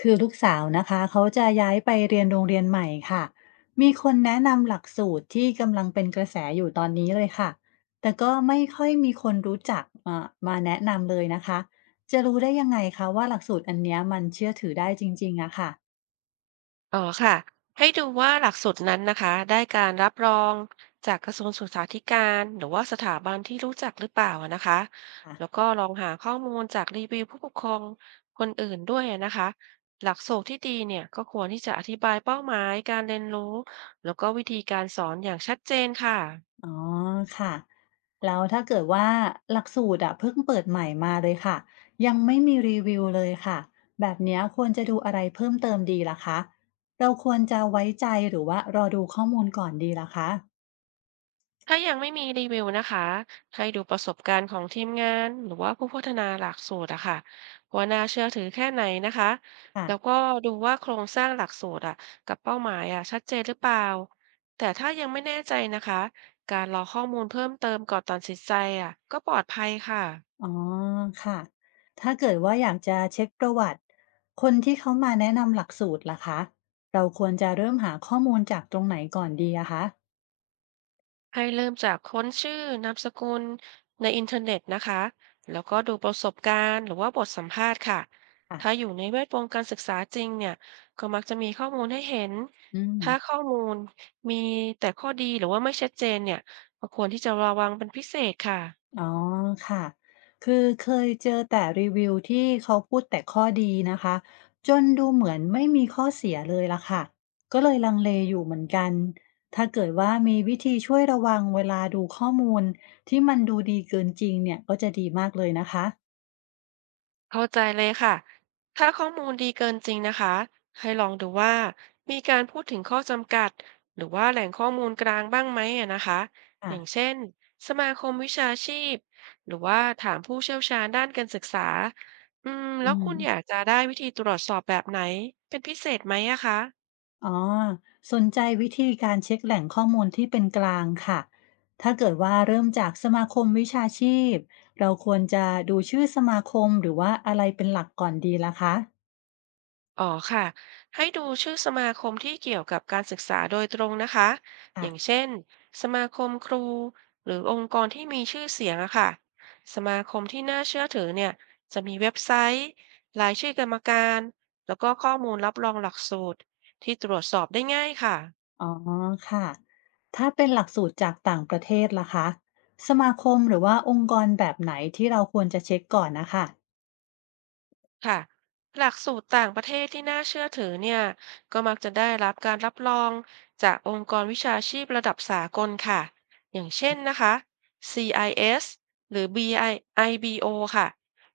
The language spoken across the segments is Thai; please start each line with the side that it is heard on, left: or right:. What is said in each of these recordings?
left: คือลูกสาวนะคะเขาจะย้ายไปเรียนโรงเรียนใหม่ค่ะมีคนแนะนำหลักสูตรที่กำลังเป็นกระแสอยู่ตอนนี้เลยค่ะแต่ก็ไม่ค่อยมีคนรู้จักมาแนะนำเลยนะคะจะรู้ได้ยังไงคะว่าหลักสูตรอันเนี้ยมันเชื่อถือได้จริงๆอะค่
right: อ๋อค่ะให้ดูว่าหลักสูตรนั้นนะคะได้การรับรองจากกระทรวงศึกษาธิการหรือว่าสถาบันที่รู้จักหรือเปล่าอะนะคะ
left: ะ
right: แล้วก็ลองหาข้อมูลจากรีวิวผู้ปกครองคนอื่นด้วยอะนะคะหลักสูตรที่ดีเนี่ยก็ควรที่จะอธิบายเป้าหมายการเรียนรู้แล้วก็วิธีการสอนอย่างชัดเจนค่ะ
left: อ๋อค่ะแล้วถ้าเกิดว่าหลักสูตรอะเพิ่งเปิดใหม่มาเลยค่ะยังไม่มีรีวิวเลยค่ะแบบเนี้ยควรจะดูอะไรเพิ่มเติมดีล่ะคะเราควรจะไว้ใจหรือว่ารอดูข้อมูลก่อนดีล่ะคะ
right: ถ้ายังไม่มีรีวิวนะคะให้ดูประสบการณ์ของทีมงานหรือว่าผู้พัฒนาหลักสูตรอะค่ะว่าน่าเชื่อถือแค่ไหนนะคะ
left: ค่ะ
right: แล้วก็ดูว่าโครงสร้างหลักสูตรอะกับเป้าหมายอะชัดเจนหรือเปล่า แต่ถ้ายังไม่แน่ใจนะคะ การรอข้อมูลเพิ่มเติมก่อนตัดสินใจอะก็ปลอดภัยค่ะ
left: อ๋อค่ะถ้าเกิดว่าอยากจะเช็คประวัติคนที่เขามาแนะนำหลักสูตรล่ะคะเราควรจะเริ่มหาข้อมูลจากตรงไหนก่อนดีอะคะ
right: ให้เริ่มจากค้นชื่อนามสกุลในอินเทอร์เน็ตนะคะ แล้วก็ดูประสบการณ์หรือว่าบทสัมภาษณ์ค่ะ
left: ค่ะ
right: ถ้าอยู่ในแวดวงการศึกษาจริงเนี่ย ก็มักจะมีข้อมูลให้เห็น
left: อืม
right: ถ้าข้อมูลมีแต่ข้อดีหรือว่าไม่ชัดเจนเนี่ยก็ควรที่จะระวังเป็นพิเศษค่ะ
left: อ๋อค่ะคือเคยเจอแต่รีวิวที่เขาพูดแต่ข้อดีนะคะจนดูเหมือนไม่มีข้อเสียเลยล่ะค่ะก็เลยลังเลอยู่เหมือนกันถ้าเกิดว่ามีวิธีช่วยระวังเวลาดูข้อมูลที่มันดูดีเกินจริงเนี่ยก็จะดีมากเลยนะคะ
right: เข้าใจเลยค่ะ ถ้าข้อมูลดีเกินจริงนะคะ ให้ลองดูว่ามีการพูดถึงข้อจำกัดหรือว่าแหล่งข้อมูลกลางบ้างไหมอะนะคะ อ
left: ค่ะ
right: ย่างเช่นสมาคมวิชาชีพหรือว่าถามผู้เชี่ยวชาญด้านการศึกษาอืม
left: อื
right: แล้วคุณ
left: ม
right: อยากจะได้วิธีตรวจสอบแบบไหนเป็นพิเศษไหมอะคะ
left: อ๋อสนใจวิธีการเช็กแหล่งข้อมูลที่เป็นกลางค่ะถ้าเกิดว่าเริ่มจากสมาคมวิชาชีพเราควรจะดูชื่อสมาคมหรือว่าอะไรเป็นหลักก่อนดีล่ะคะ
right: อ๋อค่ะให้ดูชื่อสมาคมที่เกี่ยวกับการศึกษาโดยตรงนะคะอ
left: ค่ะ
right: ย่างเช่นสมาคมครูหรือองค์กรที่มีชื่อเสียงอะค่ะสมาคมที่น่าเชื่อถือเนี่ยจะมีเว็บไซต์รายชื่อกรรมการแล้วก็ข้อมูลรับรองหลักสูตรที่ตรวจสอบได้ง่ายค่ะ
left: อ๋อค่ะถ้าเป็นหลักสูตรจากต่างประเทศล่ะคะสมาคมหรือว่าองค์กรแบบไหนที่เราควรจะเช็กก่อนนะคะ
right: ค่ะหลักสูตรต่างประเทศที่น่าเชื่อถือเนี่ยก็มักจะได้รับการรับรองจากองค์กรวิชาชีพระดับสากลค่ะอย่างเช่นนะคะ CIS หรือ BI b o ค่ะ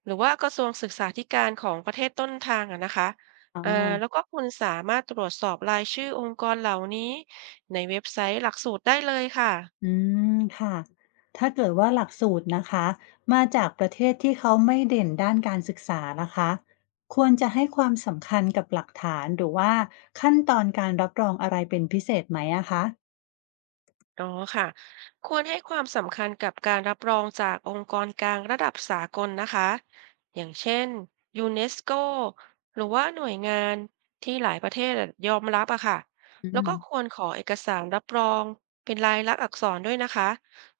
right: หรือว่ากระทรวงศึกษาธิการของประเทศต้นทางอะนะคะ
left: อ๋อ
right: แล้วก็คุณสามารถตรวจสอบรายชื่อองค์กรเหล่านี้ในเว็บไซต์หลักสูตรได้เลยค่ะ
left: อืมค่ะ ถ้าเกิดว่าหลักสูตรนะคะ มาจากประเทศที่เขาไม่เด่นด้านการศึกษานะคะ ควรจะให้ความสำคัญกับหลักฐานหรือว่าขั้นตอนการรับรองอะไรเป็นพิเศษไหมอะคะ
right: อ๋อค่ะควรให้ความสำคัญกับการรับรองจากองค์กรกลางระดับสากลนะคะ อย่างเช่นยูเนสโกหรือว่าหน่วยงานที่หลายประเทศอะยอมรับอะค่ะ
left: อื
right: แล้ว
left: ม
right: ก็ควรขอเอกสารรับรองเป็นลายลักษณ์อักษรด้วยนะคะ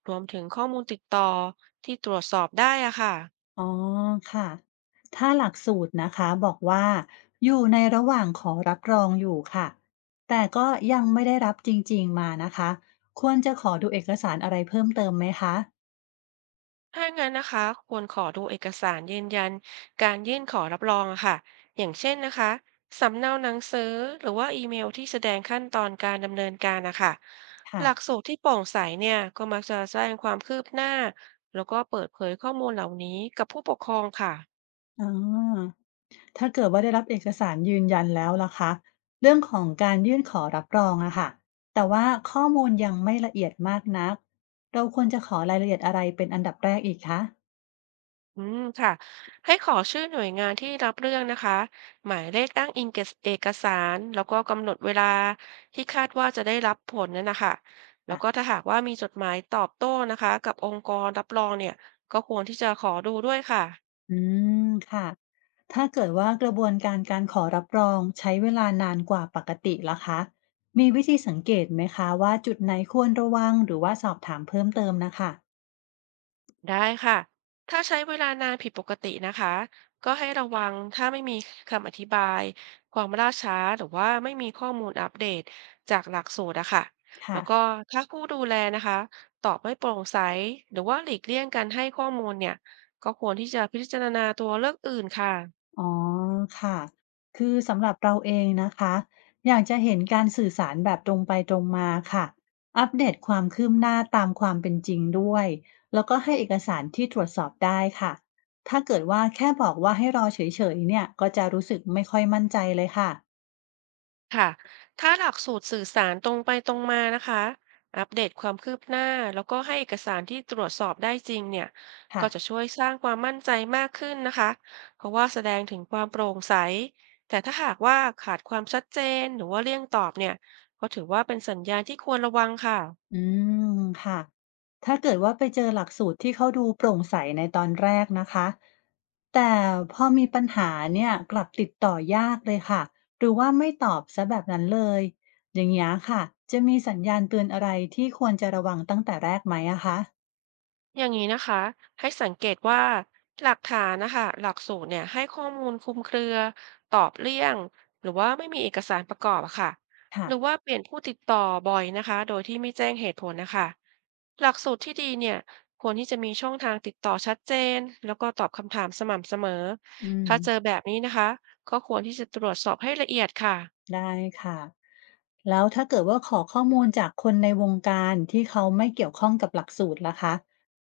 right: รวมถึงข้อมูลติดต่อที่ตรวจสอบได้อะค่ะ
left: อ๋อค่ะ ถ้าหลักสูตรนะคะบอกว่าอยู่ในระหว่างขอรับรองอยู่ค่ะ แต่ก็ยังไม่ได้รับจริงๆมานะคะ ควรจะขอดูเอกสารอะไรเพิ่มเติมไหมคะ
right: ถ้างั้นนะคะควรขอดูเอกสารยืนยันการยื่นขอรับรองอะค่ะอย่างเช่นนะคะสำเนาหนังสือหรือว่าอีเมลที่แสดงขั้นตอนการดำเนินการนะคะห
left: ค่ะ
right: ลักสูตรที่โปร่งใสเนี่ยก็มักจะแจ้งความคืบหน้าแล้วก็เปิดเผยข้อมูลเหล่านี้กับผู้ปกครองค่ะ
left: อ๋อ ถ้าเกิดว่าได้รับเอกสารยืนยันแล้วล่ะคะเรื่องของการยื่นขอรับรองอะค่ะแต่ว่าข้อมูลยังไม่ละเอียดมากนักเราควรจะขอรายละเอียดอะไรเป็นอันดับแรกอีกคะ
right: อืมค่ะให้ขอชื่อหน่วยงานที่รับเรื่องนะคะหมายเลขอ้างอิงเกสเอกสารแล้วก็กำหนดเวลาที่คาดว่าจะได้รับผลนั่นนะคะแล้วก็
left: ค่ะ
right: ถ้าหากว่ามีจดหมายตอบโต้นะคะกับองค์กรรับรองเนี่ยก็ควรที่จะขอดูด้วยค่ะ
left: อืมค่ะถ้าเกิดว่ากระบวนการการขอรับรองใช้เวลานานกว่าปกติล่ะคะมีวิธีสังเกตไหมคะว่าจุดไหนควรระวังหรือว่าสอบถามเพิ่มเติมนะคะ
right: ได้ค่ะ ถ้าใช้เวลานานผิดปกตินะคะ ก็ให้ระวังถ้าไม่มีคำอธิบายความล่าช้าหรือว่าไม่มีข้อมูลอัปเดตจากหลักสูตรอะค่ะแล้
left: ค่ะ
right: วก็ถ้าผู้ดูแลนะคะตอบไม่โปร่งใสหรือว่าหลีกเลี่ยงการให้ข้อมูลเนี่ย ก็ควรที่จะพิจารณาตัวเลือกอื่นค่ะ
left: อ๋อค่ะ คือสำหรับเราเองนะคะ อยากจะเห็นการสื่อสารแบบตรงไปตรงมาค่ะ อัปเดตความคืบหน้าตามความเป็นจริงด้วย แล้วก็ให้เอกสารที่ตรวจสอบได้ค่ะ ถ้าเกิดว่าแค่บอกว่าให้รอเฉยๆเนี่ยก็จะรู้สึกไม่ค่อยมั่นใจเลยค่ะ
right: ค่ะ ถ้าหลักสูตรสื่อสารตรงไปตรงมานะคะ อัปเดตความคืบหน้าแล้วก็ให้เอกสารที่ตรวจสอบได้จริงเนี่ย
left: ค่ะ
right: ก็จะช่วยสร้างความมั่นใจมากขึ้นนะคะเพราะว่าแสดงถึงความโปร่งใส แต่ถ้าหากว่าขาดความชัดเจนหรือว่าเลี่ยงตอบเนี่ย ก็ถือว่าเป็นสัญญาณที่ควรระวังค่ะ
left: อืมค่ะถ้าเกิดว่าไปเจอหลักสูตรที่เขาดูโปร่งใสในตอนแรกนะคะแต่พอมีปัญหาเนี่ยกลับติดต่อยากเลยค่ะหรือว่าไม่ตอบซะแบบนั้นเลยอย่างนี้ยค่ะจะมีสัญญาณเตือนอะไรที่ควรจะระวังตั้งแต่แรกไหมอะคะ
right: อย่างนี้นะคะให้สังเกตว่าหลักฐานนะคะหลักสูตรเนี่ยให้ข้อมูลคลุมเครือตอบเลี่ยงหรือว่าไม่มีเอกสารประกอบอะค่ะห
left: ค่ะ
right: รือว่าเปลี่ยนผู้ติดต่อบ่อยนะคะโดยที่ไม่แจ้งเหตุผลนะคะหลักสูตรที่ดีเนี่ยควรที่จะมีช่องทางติดต่อชัดเจนแล้วก็ตอบคำถามสม่ำเสมอ
left: อืม
right: ถ้าเจอแบบนี้นะคะก็ควรที่จะตรวจสอบให้ละเอียดค่ะ
left: ได้ค่ะแล้วถ้าเกิดว่าขอข้อมูลจากคนในวงการที่เขาไม่เกี่ยวข้องกับหลักสูตรล่ะคะ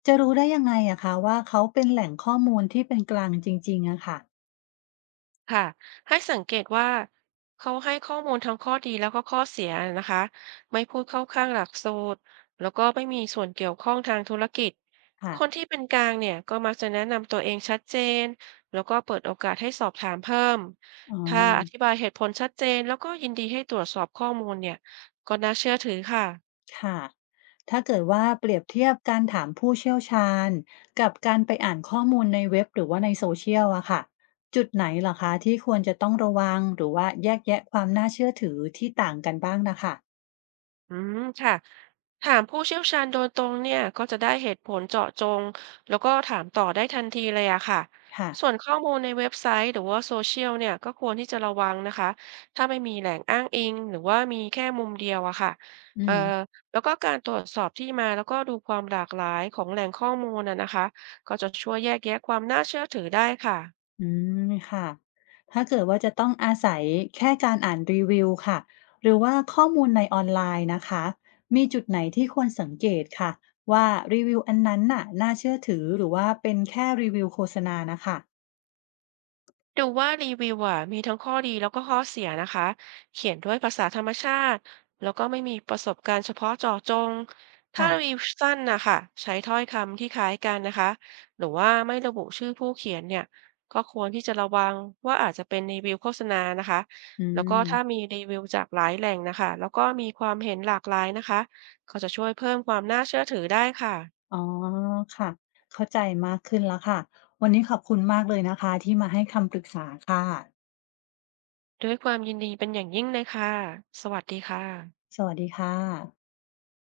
left: จะรู้ได้ยังไงอะคะว่าเขาเป็นแหล่งข้อมูลที่เป็นกลางจริงๆอะค่ะ
right: ค่ะให้สังเกตว่าเขาให้ข้อมูลทั้งข้อดีแล้วก็ข้อเสียนะคะไม่พูดเข้าข้างหลักสูตรแล้วก็ไม่มีส่วนเกี่ยวข้องทางธุรกิจคน
left: ค่ะ
right: ที่เป็นกลางเนี่ยก็มักจะแนะนำตัวเองชัดเจนแล้วก็เปิดโอกาสให้สอบถามเพิ่ม
left: อ๋อ
right: ถ้าอธิบายเหตุผลชัดเจนแล้วก็ยินดีให้ตรวจสอบข้อมูลเนี่ยก็น่าเชื่อถือค่ะ
left: ค่ะถ้าเกิดว่าเปรียบเทียบการถามผู้เชี่ยวชาญกับการไปอ่านข้อมูลในเว็บหรือว่าในโซเชียลอะค่ะจุดไหนเหรอคะที่ควรจะต้องระวังหรือว่าแยกแยะความน่าเชื่อถือที่ต่างกันบ้างนะค่ะ
right: อืมค่ะถามผู้เชี่ยวชาญโดยตรงเนี่ยก็จะได้เหตุผลเจาะจงแล้วก็ถามต่อได้ทันทีเลยอะค่ะ
left: ค่ะ
right: ส่วนข้อมูลในเว็บไซต์หรือว่าโซเชียลเนี่ยก็ควรที่จะระวังนะคะถ้าไม่มีแหล่งอ้างอิงหรือว่ามีแค่มุมเดียวอะค่ะ
left: อื
right: เอ่อ
left: ม
right: แล้วก็การตรวจสอบที่มาแล้วก็ดูความหลากหลายของแหล่งข้อมูลน่ะนะคะก็จะช่วยแยกแยะความน่าเชื่อถือได้ค่ะ
left: อืมค่ะถ้าเกิดว่าจะต้องอาศัยแค่การอ่านรีวิวค่ะหรือว่าข้อมูลในออนไลน์นะคะมีจุดไหนที่ควรสังเกตค่ะว่ารีวิวอันนั้นน่ะน่าเชื่อถือหรือว่าเป็นแค่รีวิวโฆษณานะคะ
right: ดูว่ารีวิวอ่ะมีทั้งข้อดีแล้วก็ข้อเสียนะคะเขียนด้วยภาษาธรรมชาติแล้วก็ไม่มีประสบการณ์เฉพาะเจาะจงถ้ารีวิ
left: ค่ะ
right: วสั้นนะคะใช้ถ้อยคำที่คล้ายกันนะคะหรือว่าไม่ระบุชื่อผู้เขียนเนี่ยก็ควรที่จะระวังว่าอาจจะเป็นรีวิวโฆษณานะคะ
left: อื
right: แล้วก็
left: ม
right: ถ้ามีรีวิวจากหลายแหล่งนะคะแล้วก็มีความเห็นหลากหลายนะคะก็จะช่วยเพิ่มความน่าเชื่อถือได้ค่ะ
left: อ๋อค่ะเข้าใจมากขึ้นแล้วค่ะวันนี้ขอบคุณมากเลยนะคะที่มาให้คำปรึกษาค่ะ
right: ด้วยความยินดีเป็นอย่างยิ่งเลยค่ะสวัสดีค่ะ
left: สวัสดีค่ะ